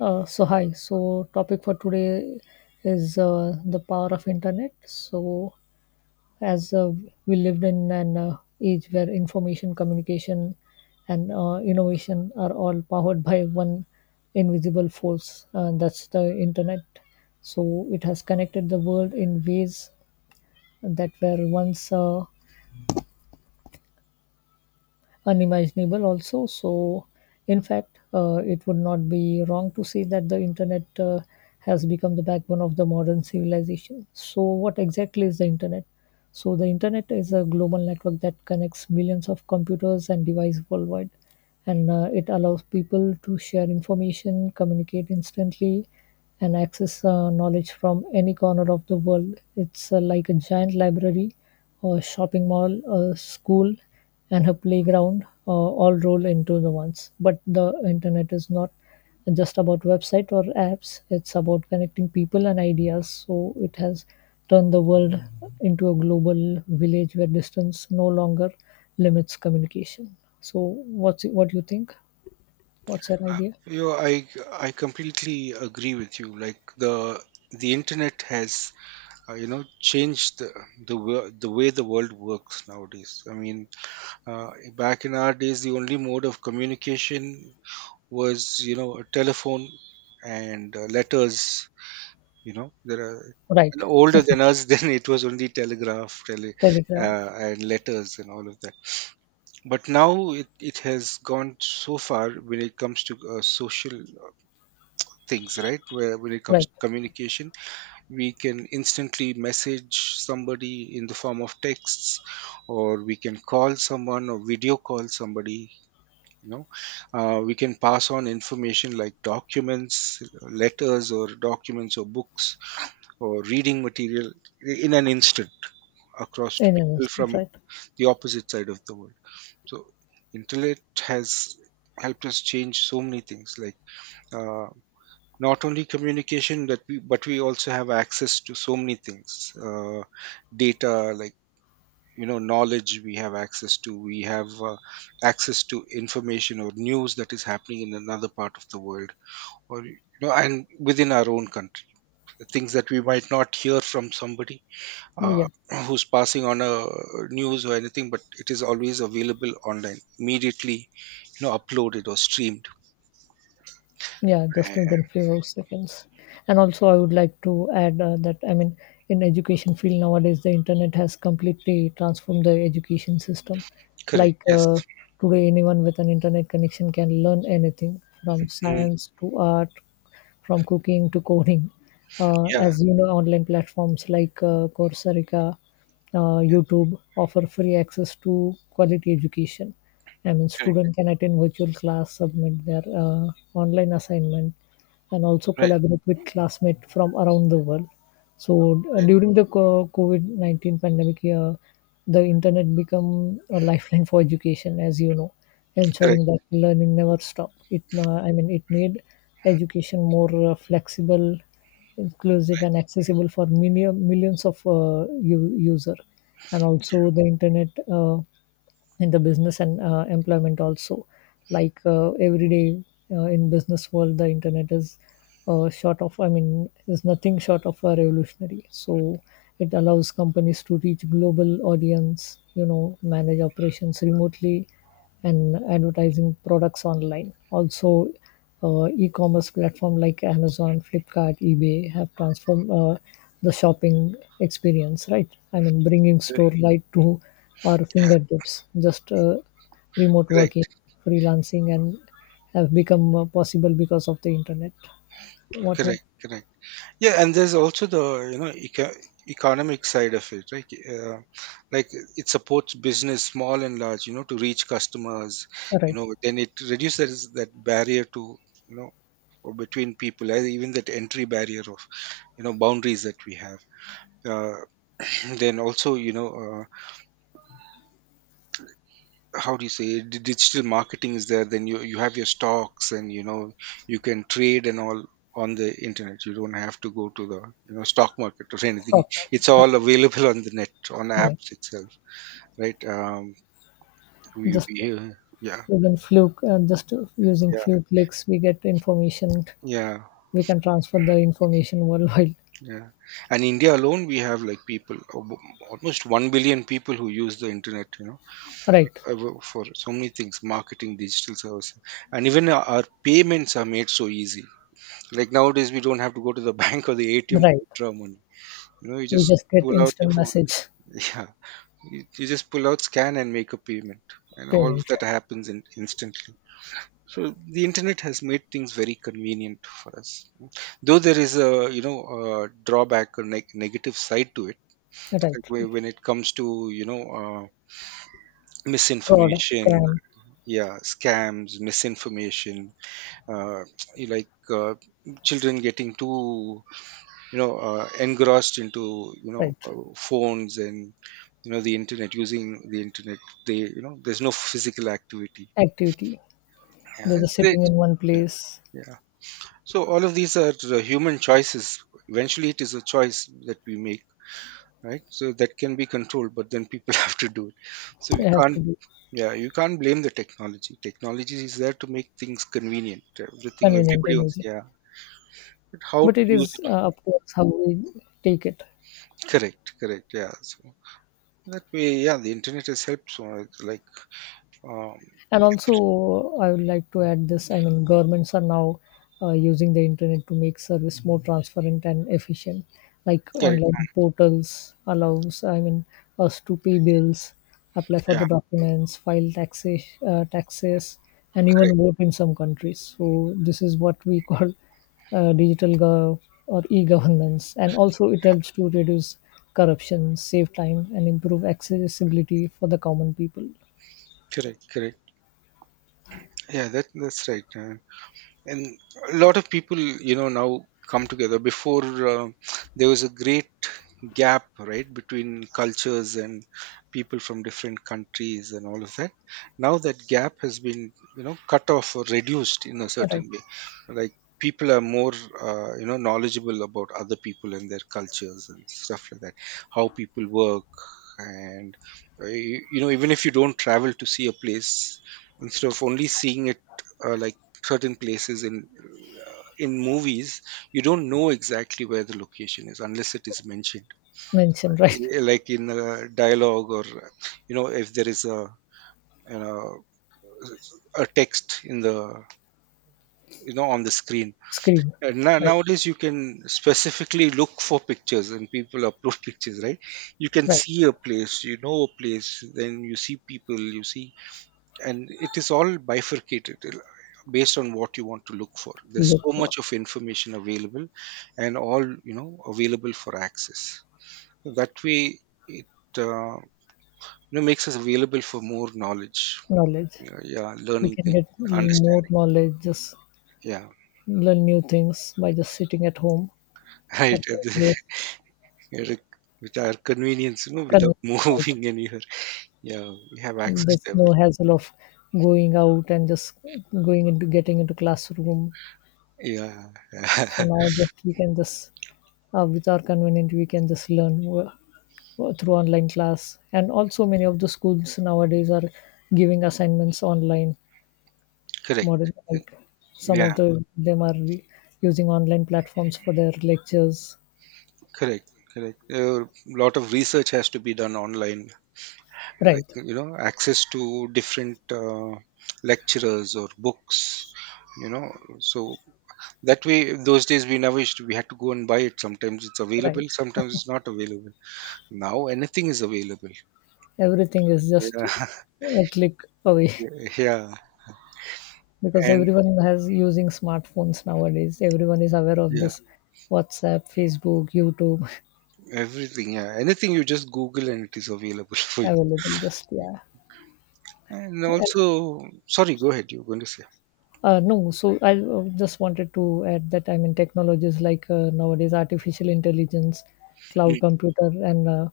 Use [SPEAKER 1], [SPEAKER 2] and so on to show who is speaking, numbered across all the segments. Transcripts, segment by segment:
[SPEAKER 1] So hi. So topic for today is the power of internet. So as we lived in an age where information, communication, and innovation are all powered by one invisible force, and that's the internet. So it has connected the world in ways that were once unimaginable also. So, in fact, it would not be wrong to say that the internet has become the backbone of the modern civilization. So, what exactly is the internet? So, the internet is a global network that connects millions of computers and devices worldwide, and it allows people to share information, communicate instantly, and access knowledge from any corner of the world. It's like a giant library, a shopping mall, a school, and her playground all roll into the ones. But the internet is not just about website or apps, it's about connecting people and ideas. So it has turned the world into a global village where distance no longer limits communication. So what do you think? What's your idea?
[SPEAKER 2] I completely agree with you. Like the internet has changed the way the world works nowadays. I mean, back in our days, the only mode of communication was a telephone and letters. There are and
[SPEAKER 1] Right.
[SPEAKER 2] older than us, then it was only telegraph,
[SPEAKER 1] Telegram.
[SPEAKER 2] and letters and all of that. But now it has gone so far when it comes to social things, right, where when it comes
[SPEAKER 1] Right.
[SPEAKER 2] to communication we can instantly message somebody in the form of texts, or we can call someone or video call somebody. you know we can pass on information like documents, letters or documents or books or reading material in an instant across to
[SPEAKER 1] In,
[SPEAKER 2] people from
[SPEAKER 1] right?
[SPEAKER 2] the opposite side of the world. So internet has helped us change so many things, like uh, not only communication that we, but we also have access to so many things, data, like knowledge. We have access to, we have access to information or news that is happening in another part of the world or and within our own country, the things that we might not hear from somebody, uh,
[SPEAKER 1] Yeah.
[SPEAKER 2] who's passing on a news or anything, but it is always available online immediately, uploaded or streamed.
[SPEAKER 1] Yeah,
[SPEAKER 2] Uh,
[SPEAKER 1] just within few seconds. And also, I would like to add that I mean, in education field nowadays, the internet has completely transformed the education system.
[SPEAKER 2] correct,
[SPEAKER 1] Like
[SPEAKER 2] yes.
[SPEAKER 1] today, anyone with an internet connection can learn anything from
[SPEAKER 2] Mm,
[SPEAKER 1] science to art, from cooking to coding.
[SPEAKER 2] yeah,
[SPEAKER 1] As you know, online platforms like Coursera, YouTube offer free access to quality education. I mean,
[SPEAKER 2] correct,
[SPEAKER 1] student can attend virtual class, submit their online assignment, and also
[SPEAKER 2] right,
[SPEAKER 1] collaborate with classmates from around the world. So
[SPEAKER 2] right,
[SPEAKER 1] during the COVID 19 pandemic, the internet become a lifeline for education, as you know,
[SPEAKER 2] correct.
[SPEAKER 1] ensuring that
[SPEAKER 2] Right.
[SPEAKER 1] learning never stop. It, I mean, it made education more flexible, inclusive and accessible for millions of user, and
[SPEAKER 2] Yeah,
[SPEAKER 1] also the internet in the business and employment also, like every day, in business world the internet is short of I mean is nothing short of a revolutionary. So it allows companies to reach global audience, you know, manage operations remotely, and advertising products online also. E-commerce platform like Amazon, Flipkart, eBay have transformed the shopping experience, right? I mean, bringing store right to our
[SPEAKER 2] yeah,
[SPEAKER 1] fingertips, just remote working,
[SPEAKER 2] correct,
[SPEAKER 1] freelancing, and have become possible because of the internet. What?
[SPEAKER 2] correct, correct. Yeah, and there's also the economic side of it, right? Like it supports business, small and large, to reach customers. You
[SPEAKER 1] Right,
[SPEAKER 2] know, then it reduces that barrier to, you know or between people, and even that entry barrier of, boundaries that we have. Uh, then also, how do you say, digital marketing is there. Then you have your stocks, and you can trade and all on the internet. You don't have to go to the, stock market or anything.
[SPEAKER 1] stock market,
[SPEAKER 2] It's
[SPEAKER 1] right?
[SPEAKER 2] all available on the net, on
[SPEAKER 1] Yeah.
[SPEAKER 2] apps itself, right.
[SPEAKER 1] Just
[SPEAKER 2] We yeah,
[SPEAKER 1] within few, just using
[SPEAKER 2] yeah,
[SPEAKER 1] few clicks, we get information.
[SPEAKER 2] yeah,
[SPEAKER 1] We can transfer the information worldwide.
[SPEAKER 2] yeah. And India alone, we have like people, almost 1 billion people, who use the internet,
[SPEAKER 1] Right,
[SPEAKER 2] for so many things, marketing, digital services. And even our payments are made so easy. Like nowadays, we don't have to go to the bank or the ATM to
[SPEAKER 1] right.
[SPEAKER 2] withdraw money. You
[SPEAKER 1] We
[SPEAKER 2] just
[SPEAKER 1] just get
[SPEAKER 2] pull out your
[SPEAKER 1] instant
[SPEAKER 2] phone.
[SPEAKER 1] message
[SPEAKER 2] Yeah, you just pull out, scan, and make a payment, and all of
[SPEAKER 1] payment,
[SPEAKER 2] that
[SPEAKER 1] right.
[SPEAKER 2] happens instantly. So the internet has made things very convenient for us. Though there is a you know a drawback or negative side to it,
[SPEAKER 1] Right,
[SPEAKER 2] like
[SPEAKER 1] right.
[SPEAKER 2] when it comes to,
[SPEAKER 1] Fraud
[SPEAKER 2] misinformation.
[SPEAKER 1] scam,
[SPEAKER 2] Yeah, scams, misinformation. uh, like children getting too engrossed into
[SPEAKER 1] right.
[SPEAKER 2] phones and the internet, using the internet. They, there's no physical activity.
[SPEAKER 1] Activity,
[SPEAKER 2] Yeah.
[SPEAKER 1] they're just
[SPEAKER 2] they,
[SPEAKER 1] sitting in one
[SPEAKER 2] yeah,
[SPEAKER 1] place.
[SPEAKER 2] yeah. So all of these are human choices. Eventually it is a choice that we make, right? So that can be controlled, but then people have to do it, so we
[SPEAKER 1] They have
[SPEAKER 2] can't.
[SPEAKER 1] to be
[SPEAKER 2] Yeah, you can't blame the technology. Technology is there to make things convenient, everything
[SPEAKER 1] convenient
[SPEAKER 2] everybody
[SPEAKER 1] and
[SPEAKER 2] wants,
[SPEAKER 1] easy,
[SPEAKER 2] yeah. But how
[SPEAKER 1] but
[SPEAKER 2] to
[SPEAKER 1] it
[SPEAKER 2] use
[SPEAKER 1] is
[SPEAKER 2] it,
[SPEAKER 1] up to us how we take it.
[SPEAKER 2] correct, correct, yeah. So that way, yeah, the internet has helped. So, like, um,
[SPEAKER 1] And also I would like to add this, I mean governments are now using the internet to make service more transparent and efficient, like
[SPEAKER 2] correct,
[SPEAKER 1] online portals allows, I mean, us to pay bills, apply for
[SPEAKER 2] yeah,
[SPEAKER 1] the documents, file taxes, taxes, and
[SPEAKER 2] correct,
[SPEAKER 1] even vote in some countries. So this is what we call digital gov or e-governance. And also it helps to reduce corruption, save time and improve accessibility for the common people.
[SPEAKER 2] correct, correct. Yeah, that's right. And a lot of people, now, come together. Before, uh, there was a great gap, right, between cultures and people from different countries and all of that. Now that gap has been, cut off or reduced in a
[SPEAKER 1] Right,
[SPEAKER 2] certain way, like people are more, knowledgeable about other people and their cultures and stuff like that, how people work. And you, you know even if you don't travel to see a place, instead of only seeing it, like certain places in movies, you don't know exactly where the location is unless it is mentioned.
[SPEAKER 1] mention, right?
[SPEAKER 2] Like in a dialogue, or if there is a, you know a text in the on the screen.
[SPEAKER 1] Screen,
[SPEAKER 2] And now,
[SPEAKER 1] right?
[SPEAKER 2] nowadays you can specifically look for pictures, and people upload pictures, right? You can
[SPEAKER 1] Right.
[SPEAKER 2] see a place, a place, then you see people. And it is all bifurcated, based on what you want to look for. There's
[SPEAKER 1] Look
[SPEAKER 2] so
[SPEAKER 1] for
[SPEAKER 2] much of information available, and all, available for access. That way it, uh, makes us available for more knowledge,
[SPEAKER 1] knowledge.
[SPEAKER 2] yeah,
[SPEAKER 1] We
[SPEAKER 2] learning
[SPEAKER 1] can
[SPEAKER 2] things,
[SPEAKER 1] get more
[SPEAKER 2] understanding.
[SPEAKER 1] knowledge, just
[SPEAKER 2] Yeah.
[SPEAKER 1] learn new things by just sitting at home
[SPEAKER 2] Right,
[SPEAKER 1] at one place,
[SPEAKER 2] at the- with our convenience, without
[SPEAKER 1] convenient, right?
[SPEAKER 2] moving anywhere. Yeah, we have access
[SPEAKER 1] There's
[SPEAKER 2] to
[SPEAKER 1] no
[SPEAKER 2] everything,
[SPEAKER 1] hassle of going out and just going into getting into classroom.
[SPEAKER 2] yeah.
[SPEAKER 1] So now just we can just with our convenient we can just learn through online class. And also many of the schools nowadays are giving assignments online,
[SPEAKER 2] Correct,
[SPEAKER 1] modern, like some
[SPEAKER 2] yeah,
[SPEAKER 1] of the them are using online platforms for their lectures,
[SPEAKER 2] correct, correct. A lot of research has to be done online, like,
[SPEAKER 1] right,
[SPEAKER 2] access to different lecturers or books, you know so that way, those days we never used to, we had to go and buy it, sometimes it's available,
[SPEAKER 1] right.
[SPEAKER 2] sometimes it's not available. Now anything is available.
[SPEAKER 1] Everything is just
[SPEAKER 2] Yeah.
[SPEAKER 1] a click away.
[SPEAKER 2] Yeah.
[SPEAKER 1] Because
[SPEAKER 2] And
[SPEAKER 1] everyone has using smartphones nowadays, everyone is aware of
[SPEAKER 2] yeah,
[SPEAKER 1] this. WhatsApp, Facebook, YouTube.
[SPEAKER 2] everything. Yeah, anything you just google and it is available for you.
[SPEAKER 1] Available, just yeah.
[SPEAKER 2] And also, sorry, go ahead, you're going to say.
[SPEAKER 1] No, so I just wanted to add that I mean technologies like nowadays artificial intelligence, cloud
[SPEAKER 2] Mm,
[SPEAKER 1] computer, and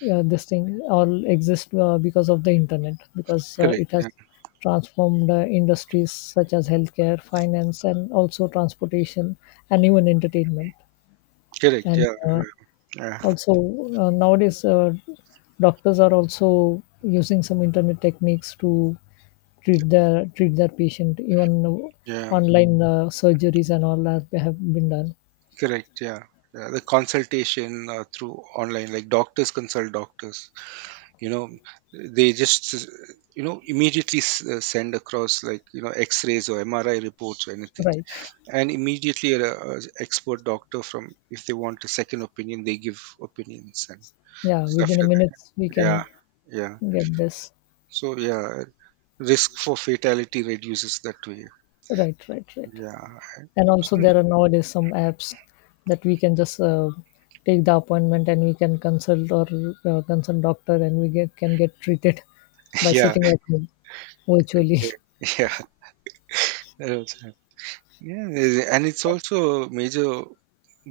[SPEAKER 1] yeah, this thing all exist because of the internet, because
[SPEAKER 2] correct,
[SPEAKER 1] it has
[SPEAKER 2] yeah.
[SPEAKER 1] transformed industries such as healthcare, finance, and also transportation and even entertainment.
[SPEAKER 2] Correct,
[SPEAKER 1] And
[SPEAKER 2] yeah, yeah, yeah.
[SPEAKER 1] also nowadays doctors are also using some internet techniques to treat their patient, even
[SPEAKER 2] Yeah.
[SPEAKER 1] online surgeries and all that have been done,
[SPEAKER 2] Correct. Yeah. Yeah, the consultation through online, like doctors consult doctors. You know, they just immediately send across, like, X-rays or MRI reports or anything,
[SPEAKER 1] right.
[SPEAKER 2] and immediately a expert doctor, from if they want a second opinion, they give opinions and
[SPEAKER 1] Yeah,
[SPEAKER 2] stuff
[SPEAKER 1] within a
[SPEAKER 2] like
[SPEAKER 1] minute
[SPEAKER 2] that.
[SPEAKER 1] we
[SPEAKER 2] Yeah,
[SPEAKER 1] can
[SPEAKER 2] yeah.
[SPEAKER 1] get this,
[SPEAKER 2] So yeah, risk for fatality reduces that way.
[SPEAKER 1] right, right, right.
[SPEAKER 2] Yeah,
[SPEAKER 1] And also there are nowadays some apps that we can just take the appointment and we can consult or consult doctor and we get can get treated by
[SPEAKER 2] yeah,
[SPEAKER 1] sitting at home virtually.
[SPEAKER 2] yeah. Yeah. Yeah, and it's also a major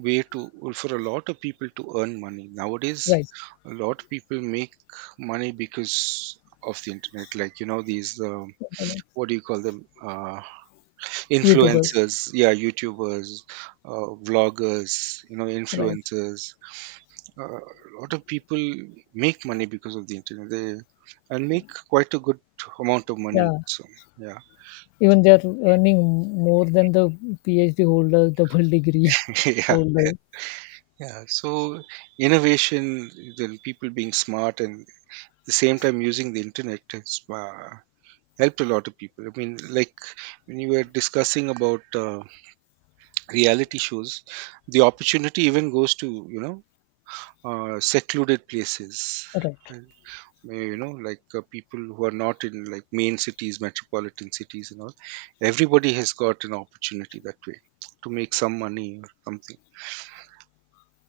[SPEAKER 2] way to well, for a lot of people to earn money nowadays.
[SPEAKER 1] Right,
[SPEAKER 2] A lot of people make money because of the internet. Like, these what do you call them? Uh,
[SPEAKER 1] YouTubers,
[SPEAKER 2] influencers, yeah, YouTubers, vloggers,
[SPEAKER 1] right,
[SPEAKER 2] influencers. A lot of people make money because of the internet. They, and make quite a good amount of money.
[SPEAKER 1] yeah.
[SPEAKER 2] So yeah,
[SPEAKER 1] Even they are earning more than the PhD holder, double degree
[SPEAKER 2] yeah.
[SPEAKER 1] holder.
[SPEAKER 2] Yeah, so innovation, then people being smart and at the same time using the internet, has helped a lot of people. I mean, like when you were discussing about reality shows, the opportunity even goes to, secluded places.
[SPEAKER 1] Right.
[SPEAKER 2] And, like people who are not in, like, main cities, metropolitan cities, and all. Everybody has got an opportunity that way to make some money or something.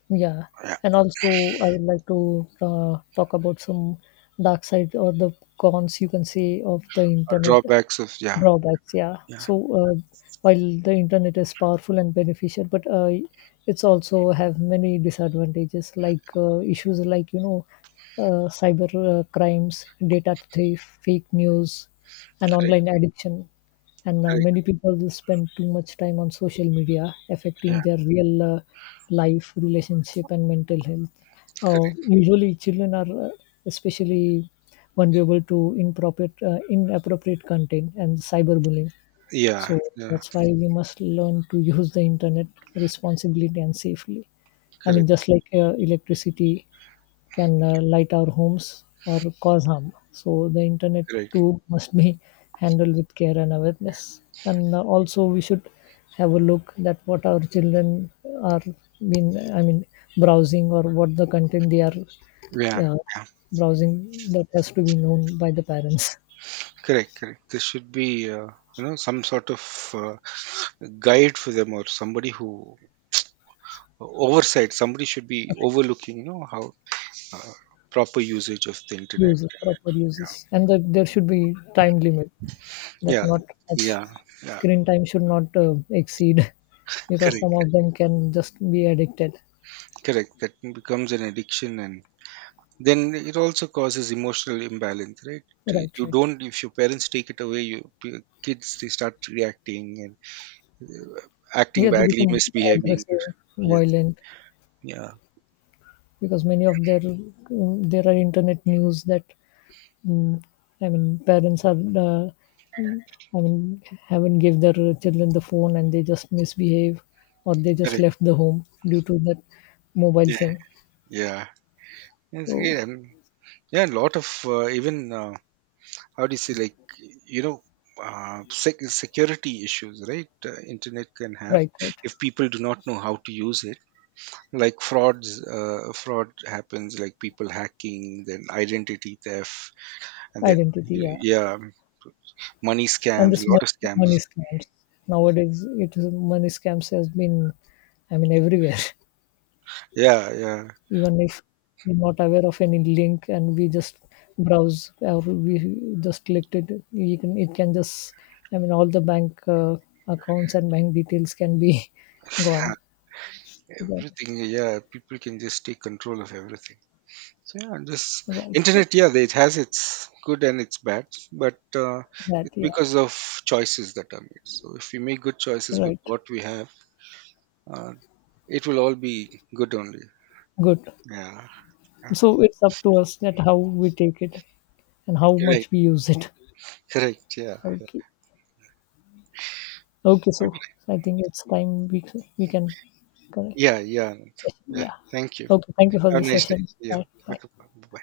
[SPEAKER 1] Yeah.
[SPEAKER 2] Yeah,
[SPEAKER 1] And also, I would like to talk about some dark side or the cons you can say of the internet.
[SPEAKER 2] drawbacks of, yeah,
[SPEAKER 1] Drawbacks, yeah.
[SPEAKER 2] yeah,
[SPEAKER 1] So while the internet is powerful and beneficial, but it's also have many disadvantages, like issues like, you know, cyber crimes, data theft, fake news, and online
[SPEAKER 2] correct,
[SPEAKER 1] addiction. And many people will spend too much time on social media, affecting
[SPEAKER 2] correct.
[SPEAKER 1] their real life relationship and mental health.
[SPEAKER 2] Correct.
[SPEAKER 1] Usually children are especially vulnerable to inappropriate content and cyberbullying.
[SPEAKER 2] Yeah,
[SPEAKER 1] So
[SPEAKER 2] yeah,
[SPEAKER 1] that's why we must learn to use the internet responsibly and safely. I
[SPEAKER 2] correct,
[SPEAKER 1] mean, just like electricity can light our homes or cause harm, so the internet
[SPEAKER 2] correct.
[SPEAKER 1] too must be handled with care and awareness. And also, we should have a look that what our children are been, I mean, browsing or what the content they are,
[SPEAKER 2] Yeah,
[SPEAKER 1] yeah,
[SPEAKER 2] yeah,
[SPEAKER 1] browsing, that has to be known by the parents.
[SPEAKER 2] correct, correct. There should be, some sort of uh, guide for them, or somebody who oversight. Somebody should be
[SPEAKER 1] Correct.
[SPEAKER 2] overlooking, how uh, proper usage of the internet.
[SPEAKER 1] Uses,
[SPEAKER 2] And,
[SPEAKER 1] proper uses, and that there should be time limit. That
[SPEAKER 2] yeah,
[SPEAKER 1] not much
[SPEAKER 2] yeah, yeah,
[SPEAKER 1] screen time should not exceed, because some
[SPEAKER 2] correct,
[SPEAKER 1] of them can just be addicted.
[SPEAKER 2] correct. That becomes an addiction, and then it also causes emotional imbalance, right?
[SPEAKER 1] Right,
[SPEAKER 2] You
[SPEAKER 1] right.
[SPEAKER 2] don't, if your parents take it away, you kids, they start reacting and acting
[SPEAKER 1] Yeah, they
[SPEAKER 2] badly,
[SPEAKER 1] become
[SPEAKER 2] misbehaving.
[SPEAKER 1] aggressive,
[SPEAKER 2] Yes.
[SPEAKER 1] violent,
[SPEAKER 2] Yeah,
[SPEAKER 1] because many of their there are internet news that mm, I mean parents are I mean, haven't give their children the phone and they just misbehave or they just
[SPEAKER 2] correct.
[SPEAKER 1] left the home due to that mobile
[SPEAKER 2] Yeah,
[SPEAKER 1] thing.
[SPEAKER 2] yeah, it's great.
[SPEAKER 1] So,
[SPEAKER 2] And yeah, a lot of even how do you say, like, security issues, right? Internet can have,
[SPEAKER 1] right, right.
[SPEAKER 2] if people do not know how to use it. Like frauds, fraud happens. Like people hacking, then identity theft, and then,
[SPEAKER 1] Identity, yeah.
[SPEAKER 2] yeah, money
[SPEAKER 1] And
[SPEAKER 2] scams. A
[SPEAKER 1] this
[SPEAKER 2] lot of
[SPEAKER 1] money
[SPEAKER 2] scams.
[SPEAKER 1] scams. Nowadays, it is money scams has been, I mean, everywhere.
[SPEAKER 2] Yeah, yeah,
[SPEAKER 1] Even if we're not aware of any link and we just browse or we just clicked it, you can, it can just, I mean, all the bank accounts and bank details can be
[SPEAKER 2] yeah.
[SPEAKER 1] gone. Yeah.
[SPEAKER 2] Everything. Yeah, people can just take control of everything. So yeah, this
[SPEAKER 1] Right, right.
[SPEAKER 2] internet, yeah, it has its good and its bad, but
[SPEAKER 1] That,
[SPEAKER 2] it's
[SPEAKER 1] yeah,
[SPEAKER 2] because of choices that are made. So if we make good choices with
[SPEAKER 1] right.
[SPEAKER 2] what we have, uh, it will all be good only.
[SPEAKER 1] Good.
[SPEAKER 2] Yeah, yeah.
[SPEAKER 1] So it's up to us that how we take it and how
[SPEAKER 2] Correct,
[SPEAKER 1] much we use it.
[SPEAKER 2] correct. Yeah.
[SPEAKER 1] Okay. Okay, so
[SPEAKER 2] Okay,
[SPEAKER 1] I think it's time we can correct.
[SPEAKER 2] yeah, yeah, yeah.
[SPEAKER 1] Yeah.
[SPEAKER 2] Thank you.
[SPEAKER 1] Okay, thank you for
[SPEAKER 2] Have
[SPEAKER 1] the
[SPEAKER 2] a nice day.
[SPEAKER 1] session.
[SPEAKER 2] Yeah,
[SPEAKER 1] Bye.
[SPEAKER 2] bye,
[SPEAKER 1] Bye.
[SPEAKER 2] bye.